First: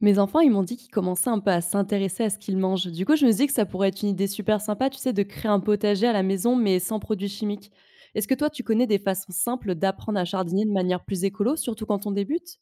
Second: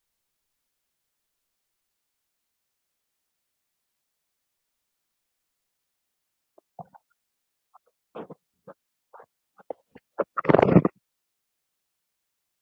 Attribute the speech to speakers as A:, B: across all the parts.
A: Mes enfants, ils m'ont dit qu'ils commençaient un peu à s'intéresser à ce qu'ils mangent. Du coup, je me dis que ça pourrait être une idée super sympa, tu sais, de créer un potager à la maison, mais sans produits chimiques. Est-ce que toi, tu connais des façons simples d'apprendre à jardiner de manière plus écolo, surtout quand on débute?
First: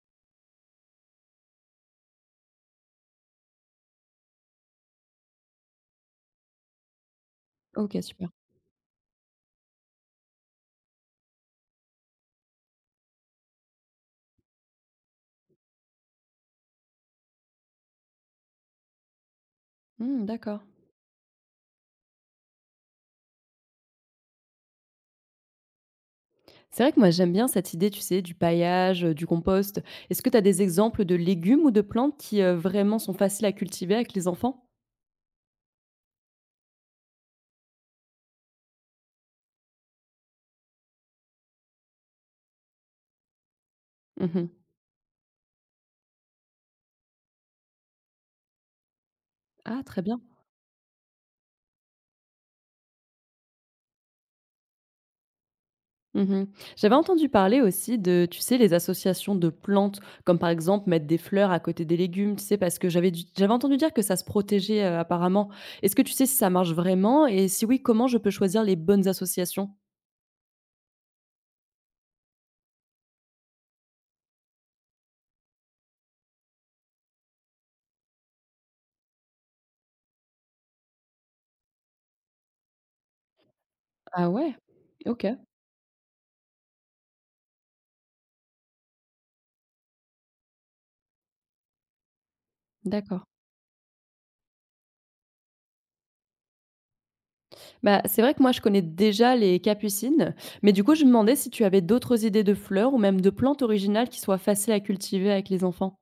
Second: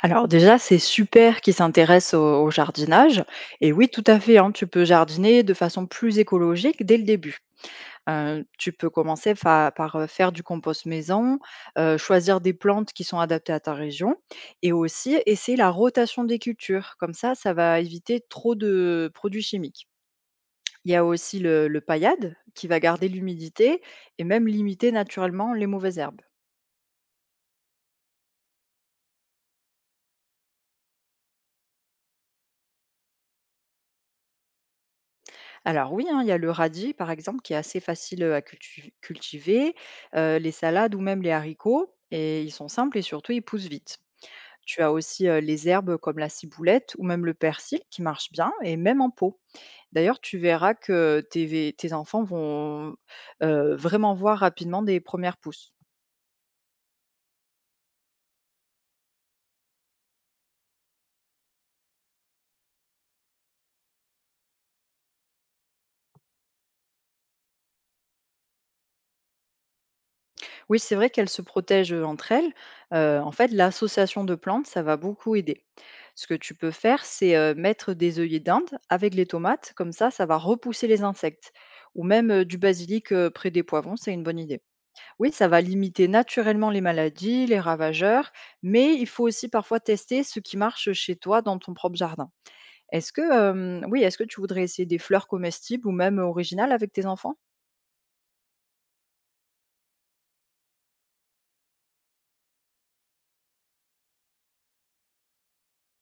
B: Alors déjà, c'est super qu'ils s'intéressent au jardinage. Et oui, tout à fait, hein, tu peux jardiner de façon plus écologique dès le début.
A: Ok, super.
B: Tu peux commencer par faire du compost maison, choisir des plantes qui sont adaptées à ta région et aussi essayer la rotation des cultures. Comme ça va éviter trop de produits chimiques.
A: Hmm, d'accord.
B: Il y a aussi le paillade qui va garder l'humidité et même limiter naturellement les mauvaises herbes.
A: C'est vrai que moi j'aime bien cette idée, tu sais, du paillage, du compost. Est-ce que tu as des exemples de légumes ou de plantes qui, vraiment sont faciles à cultiver avec les enfants?
B: Alors oui, hein, il y a le radis, par exemple, qui est assez facile à cultiver, les salades ou même les haricots, et ils sont simples et surtout ils poussent vite.
A: Mmh.
B: Tu as aussi les herbes comme la ciboulette ou même le persil qui marchent bien et même en pot.
A: Ah très
B: D'ailleurs,
A: bien.
B: tu verras que tes enfants vont vraiment voir rapidement des premières pousses.
A: Mmh. J'avais entendu parler aussi de, tu sais, les associations de plantes, comme par exemple mettre des fleurs à côté des légumes, tu sais? Parce que j'avais entendu dire que ça se protégeait, apparemment. Est-ce que tu sais si ça marche vraiment et si oui, comment je peux choisir les bonnes associations?
B: Oui, c'est vrai qu'elles se protègent entre elles. En fait, l'association de plantes, ça va beaucoup aider. Ce que tu peux faire, c'est mettre des œillets d'Inde avec les tomates, comme ça va repousser les insectes. Ou même du basilic près des poivrons, c'est une
A: Ah
B: bonne
A: ouais?
B: idée.
A: OK,
B: Oui, ça va limiter naturellement les maladies, les ravageurs, mais il faut aussi parfois tester ce qui marche chez toi dans ton propre jardin.
A: d'accord.
B: Est-ce que tu voudrais essayer des fleurs comestibles ou même originales avec tes enfants?
A: Bah, c'est vrai que moi, je connais déjà les capucines, mais du coup, je me demandais si tu avais d'autres idées de fleurs ou même de plantes originales qui soient faciles à cultiver avec les enfants.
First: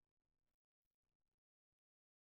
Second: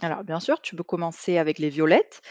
B: Alors bien sûr, tu peux commencer avec les violettes.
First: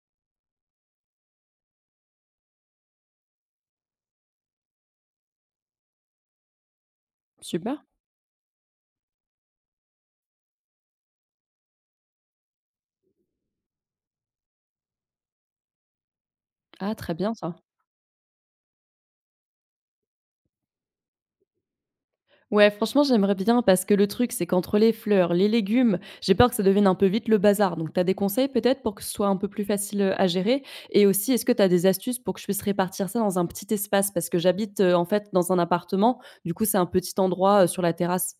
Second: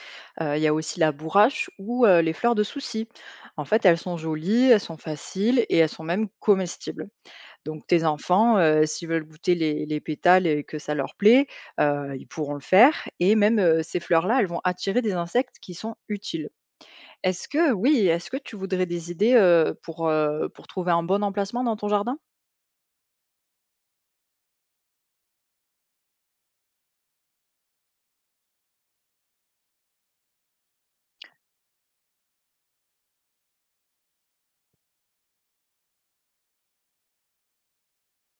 B: Il y a aussi la bourrache ou les fleurs de souci. En fait, elles sont jolies, elles sont faciles et elles sont même comestibles.
A: Super.
B: Donc tes enfants, s'ils veulent goûter les pétales et que ça leur plaît, ils pourront le faire. Et même ces fleurs-là, elles vont attirer des insectes qui sont utiles.
A: Ah, très bien ça.
B: Est-ce que tu voudrais des idées pour trouver un bon emplacement dans ton jardin?
A: Ouais, franchement, j'aimerais bien parce que le truc, c'est qu'entre les fleurs, les légumes, j'ai peur que ça devienne un peu vite le bazar. Donc, tu as des conseils peut-être pour que ce soit un peu plus facile à gérer? Et aussi, est-ce que tu as des astuces pour que je puisse répartir ça dans un petit espace? Parce que j'habite en fait dans un appartement, du coup, c'est un petit endroit sur la terrasse.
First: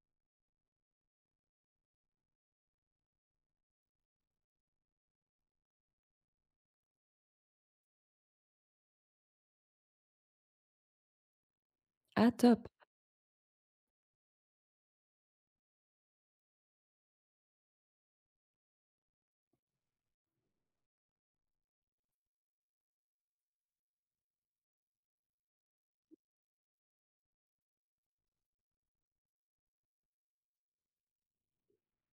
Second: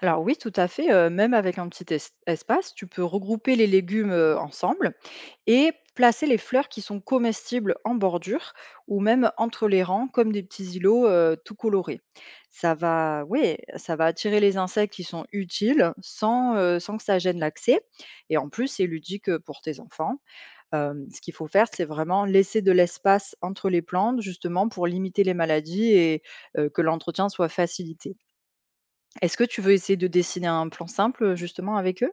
B: Alors oui, tout à fait. Même avec un petit espace, tu peux regrouper les légumes ensemble et placer les fleurs qui sont comestibles en bordure ou même entre les rangs comme des petits îlots tout colorés.
A: Ah, top.
B: Ça va, oui, ça va attirer les insectes qui sont utiles sans que ça gêne l'accès. Et en plus, c'est ludique pour tes enfants. Ce qu'il faut faire, c'est vraiment laisser de l'espace entre les plantes justement pour limiter les maladies et que l'entretien soit facilité. Est-ce que tu veux essayer de dessiner un plan simple, justement avec eux?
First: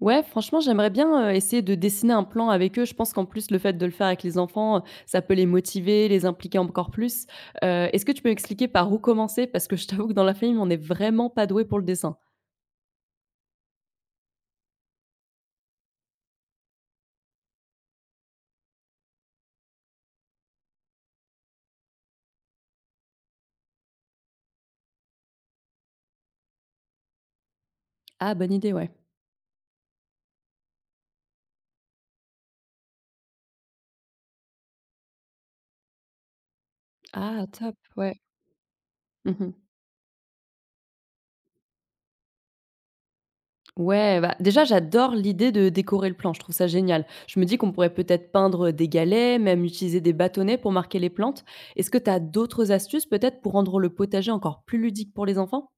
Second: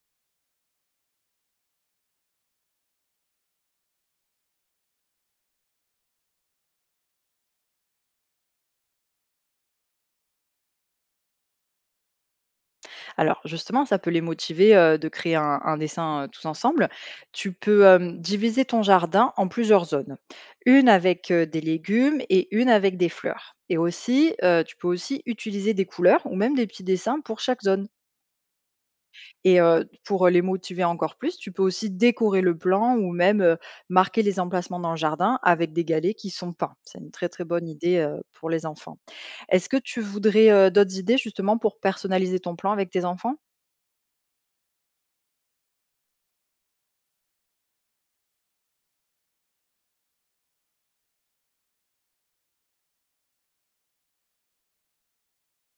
A: Ouais, franchement, j'aimerais bien, essayer de dessiner un plan avec eux. Je pense qu'en plus, le fait de le faire avec les enfants, ça peut les motiver, les impliquer encore plus. Est-ce que tu peux m'expliquer par où commencer? Parce que je t'avoue que dans la famille, on n'est vraiment pas doué pour le dessin.
B: Alors justement, ça peut les motiver, de créer un dessin, tous ensemble. Tu peux, diviser ton jardin en plusieurs zones. Une avec, des légumes et une avec des fleurs et aussi, tu peux aussi utiliser des couleurs ou même des petits dessins pour chaque zone.
A: Ah, bonne idée, ouais.
B: Et pour les motiver encore plus, tu peux aussi décorer le plan ou même, marquer les emplacements dans le jardin avec des galets qui sont peints. C'est une très, très
A: Ah,
B: bonne
A: top,
B: idée,
A: ouais.
B: pour les enfants.
A: Mmh.
B: Est-ce que tu voudrais, d'autres idées justement pour personnaliser ton plan avec tes enfants?
A: Ouais, bah, déjà, j'adore l'idée de décorer le plan, je trouve ça génial. Je me dis qu'on pourrait peut-être peindre des galets, même utiliser des bâtonnets pour marquer les plantes. Est-ce que tu as d'autres astuces peut-être pour rendre le potager encore plus ludique pour les enfants?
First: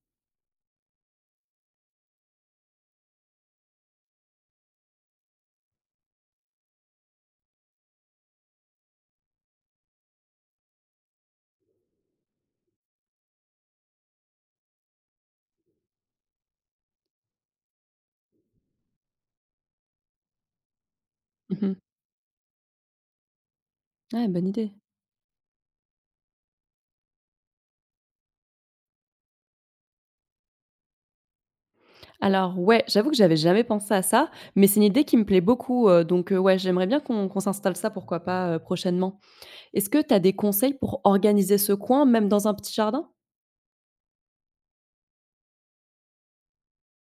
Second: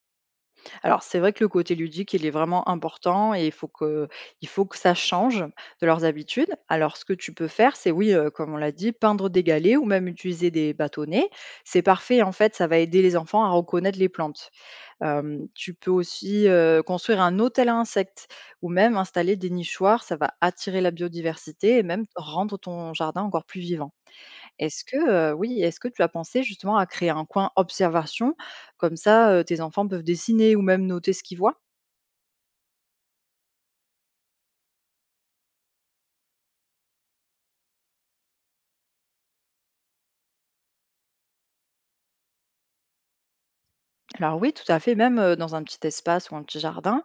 B: Alors c'est vrai que le côté ludique, il est vraiment important et il faut que ça change de leurs habitudes. Alors ce que tu peux faire, c'est oui, comme on l'a dit, peindre des galets ou même utiliser des bâtonnets. C'est parfait en fait, ça va aider les enfants à reconnaître les plantes. Tu peux aussi, construire un hôtel à insectes ou même installer des nichoirs, ça va attirer la
A: Mhm.
B: biodiversité et même rendre ton jardin encore plus vivant.
A: Ouais, bonne idée.
B: Est-ce que tu as pensé justement à créer un coin observation? Comme ça, tes enfants peuvent dessiner ou même noter ce qu'ils voient.
A: Alors ouais, j'avoue que j'avais jamais pensé à ça, mais c'est une idée qui me plaît beaucoup. Ouais, j'aimerais bien qu'on s'installe ça, pourquoi pas, prochainement. Est-ce que tu as des conseils pour organiser ce coin, même dans un petit jardin?
B: Alors oui, tout à fait, même, dans un petit espace ou un petit jardin,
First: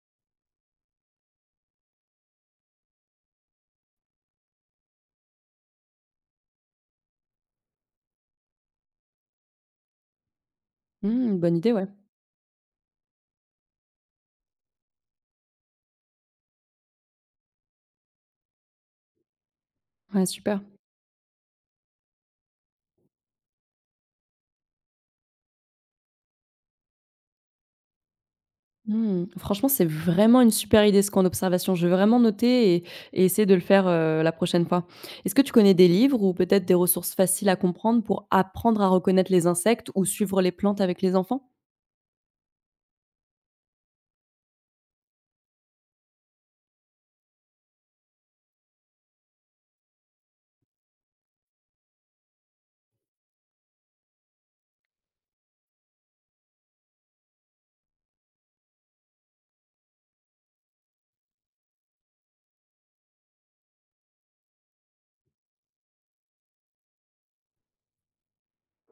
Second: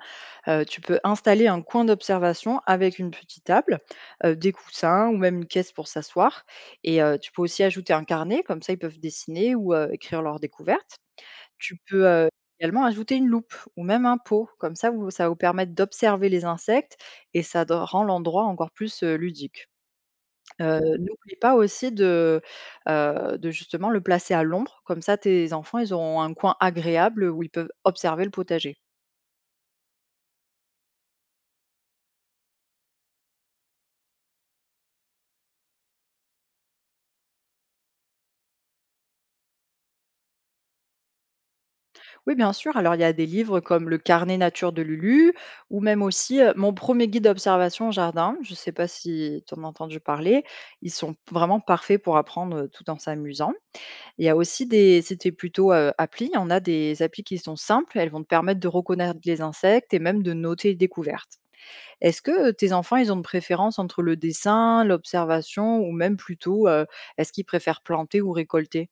B: tu peux installer un coin d'observation avec une petite table, des coussins ou même une caisse pour s'asseoir et tu peux aussi ajouter un carnet, comme ça ils peuvent dessiner ou, écrire leurs découvertes.
A: Hmm, bonne idée,
B: Tu
A: ouais.
B: peux, également ajouter une loupe ou même un pot, comme ça vous ça va vous permettre d'observer les insectes et ça de rend l'endroit encore plus, ludique.
A: Ouais, super.
B: N'oublie pas aussi de justement le placer à l'ombre, comme ça tes enfants, ils auront un coin agréable où ils peuvent observer le potager.
A: Mmh. Franchement, c'est vraiment une super idée ce camp observation. Je vais vraiment noter et essayer de le faire, la prochaine fois. Est-ce que tu connais des livres ou peut-être des ressources faciles à comprendre pour apprendre à reconnaître les insectes ou suivre les plantes avec les enfants?
B: Oui, bien sûr, alors il y a des livres comme Le carnet nature de Lulu ou même aussi, Mon premier guide d'observation au jardin. Je ne sais pas si tu en as entendu parler? Ils sont vraiment parfaits pour apprendre, tout en s'amusant. Il y a aussi des c'était plutôt, appli, on a des applis qui sont simples, elles vont te permettre de reconnaître les insectes et même de noter les découvertes. Est-ce que, tes enfants, ils ont une préférence entre le dessin, l'observation ou même plutôt, est-ce qu'ils préfèrent planter ou récolter?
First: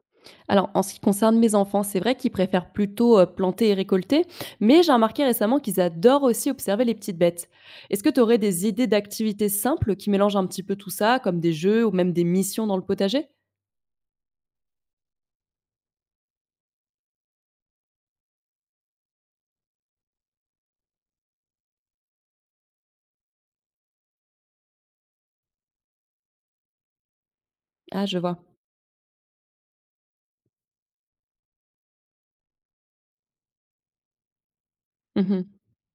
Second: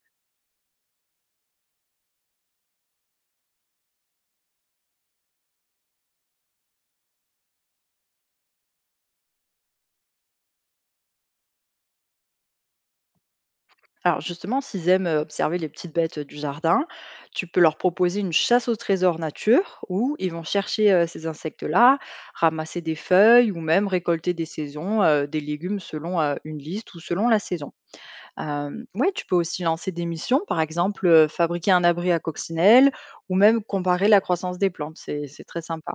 A: Alors, en ce qui concerne mes enfants, c'est vrai qu'ils préfèrent plutôt planter et récolter, mais j'ai remarqué récemment qu'ils adorent aussi observer les petites bêtes. Est-ce que tu aurais des idées d'activités simples qui mélangent un petit peu tout ça, comme des jeux ou même des missions dans le potager?
B: Alors justement, s'ils aiment, observer les petites bêtes, du jardin, tu peux leur proposer une chasse au trésor nature où ils vont chercher, ces insectes-là, ramasser des feuilles ou même récolter des saisons, des légumes selon, une liste ou selon la saison.
A: Ah, je vois.
B: Ouais, tu peux aussi lancer des missions, par exemple, fabriquer un abri à coccinelle ou même comparer la croissance des plantes, c'est
A: Mhm.
B: très sympa.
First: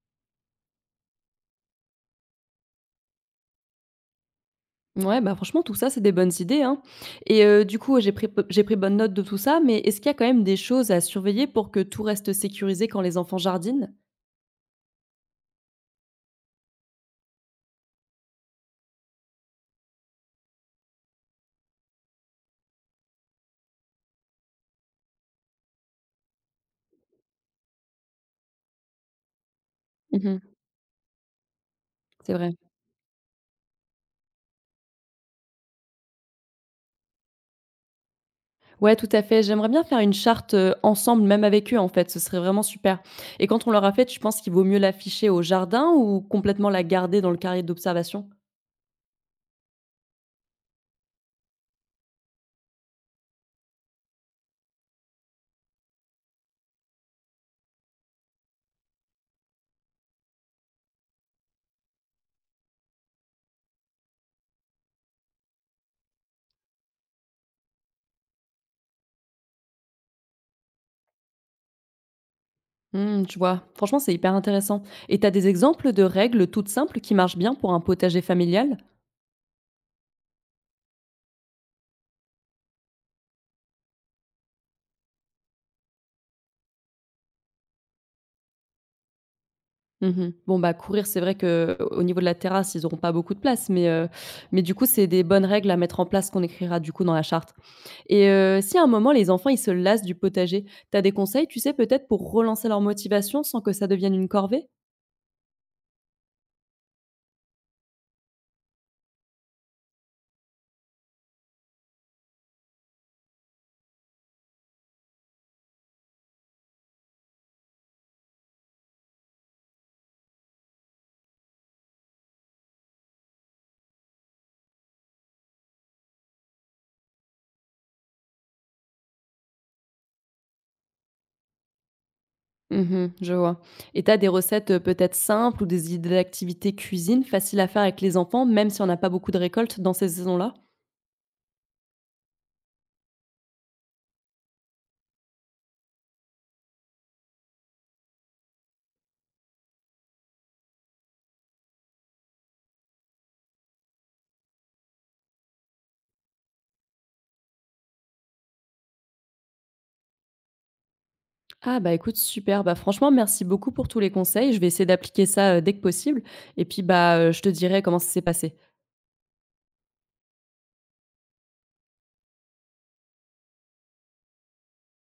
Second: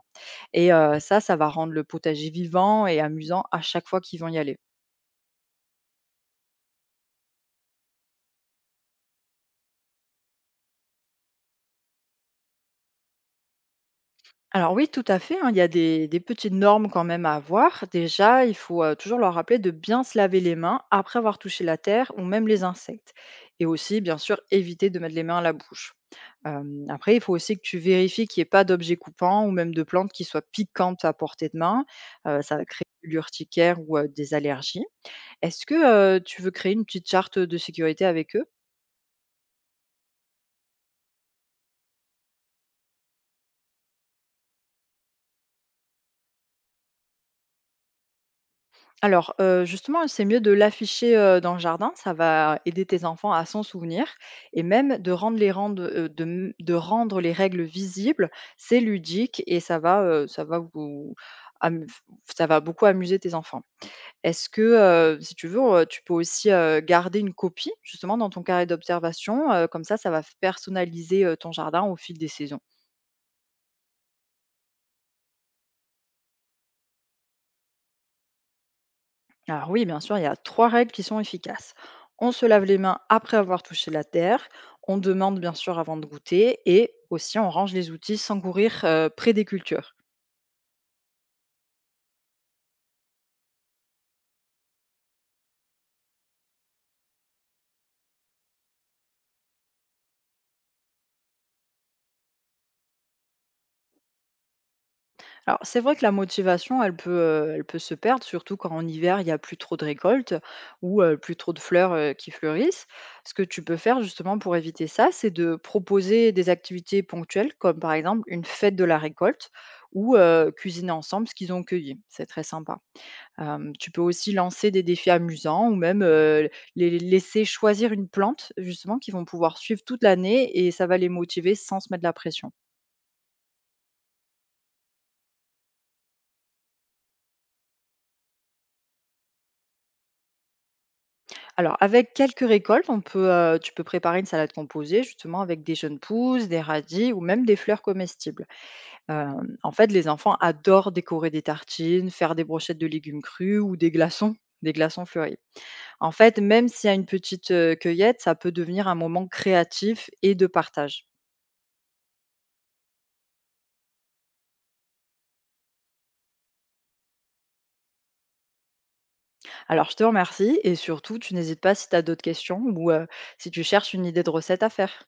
B: Et ça, ça va rendre le potager vivant et amusant à chaque fois qu'ils vont y aller.
A: Ouais, bah, franchement, tout ça, c'est des bonnes idées, hein. Et j'ai pris bonne note de tout ça, mais est-ce qu'il y a quand même des choses à surveiller pour que tout reste sécurisé quand les enfants jardinent?
B: Alors oui, tout à fait, hein, il y a des petites normes quand même à avoir. Déjà, il faut, toujours leur rappeler de bien se laver les mains après avoir touché la terre ou même les insectes et aussi, bien sûr, éviter de mettre les mains à la bouche. Hem, après, il faut aussi que tu vérifies qu'il n'y ait pas d'objets coupants ou même de plantes qui
A: Mmh.
B: soient piquantes à portée de main,
A: C'est vrai.
B: ça va créer de l'urticaire ou, des allergies. Est-ce que, tu veux créer une petite charte de sécurité avec eux?
A: Ouais, tout à fait. J'aimerais bien faire une charte, ensemble, même avec eux, en fait, ce serait vraiment super. Et quand on l'aura faite, je pense qu'il vaut mieux l'afficher au jardin ou complètement la garder dans le carré d'observation?
B: Alors, justement, c'est mieux de l'afficher, dans le jardin, ça va aider tes enfants à s'en souvenir et même de rendre les règles visibles, c'est ludique et ça va vous am ça va beaucoup amuser tes enfants. Est-ce que, si tu veux, tu peux aussi, garder une copie justement dans ton carnet d'observation, comme ça va personnaliser, ton jardin au fil des saisons.
A: Mmh, je vois. Franchement, c'est hyper intéressant. Et t'as des exemples de règles toutes simples qui marchent bien pour un potager familial?
B: Alors oui, bien sûr, il y a trois règles qui sont efficaces. On se lave les mains après avoir touché la terre, on demande bien sûr avant de goûter et aussi on range les outils sans courir près des cultures.
A: Mmh. Bon, bah, courir, c'est vrai que au niveau de la terrasse, ils n'auront pas beaucoup de place, mais, mais du coup, c'est des bonnes règles à mettre en place qu'on écrira du coup dans la charte. Et si à un moment les enfants, ils se lassent du potager, t'as des conseils, tu sais, peut-être pour relancer leur motivation sans que ça devienne une corvée?
B: Alors c'est vrai que la motivation, elle peut se perdre, surtout quand en hiver, il n'y a plus trop de récoltes ou plus trop de fleurs qui fleurissent. Ce que tu peux faire justement pour éviter ça, c'est de proposer des activités ponctuelles, comme par exemple une fête de la récolte ou cuisiner ensemble ce qu'ils ont cueilli. C'est très sympa. Tu peux aussi lancer des défis amusants ou même, les laisser choisir une plante justement qu'ils vont pouvoir suivre toute l'année et ça va les motiver sans se mettre la pression.
A: Mmh, je vois. Et tu as des recettes, peut-être simples ou des idées d'activités cuisine faciles à faire avec les enfants, même si on n'a pas beaucoup de récoltes dans ces saisons-là?
B: Alors avec quelques récoltes, tu peux préparer une salade composée justement avec des jeunes pousses, des radis ou même des fleurs comestibles. Hem, en fait, les enfants adorent décorer des tartines, faire des brochettes de légumes crus ou des glaçons fleuris. En fait, même s'il y a une petite, cueillette, ça peut devenir un moment créatif et de partage.
A: Ah bah, écoute, super, bah, franchement, merci beaucoup pour tous les conseils. Je vais essayer d'appliquer ça, dès que possible et puis, bah, je te dirai comment ça s'est passé.
B: Alors je te remercie et surtout, tu n'hésites pas si tu as d'autres questions ou, si tu cherches une idée de recette à faire.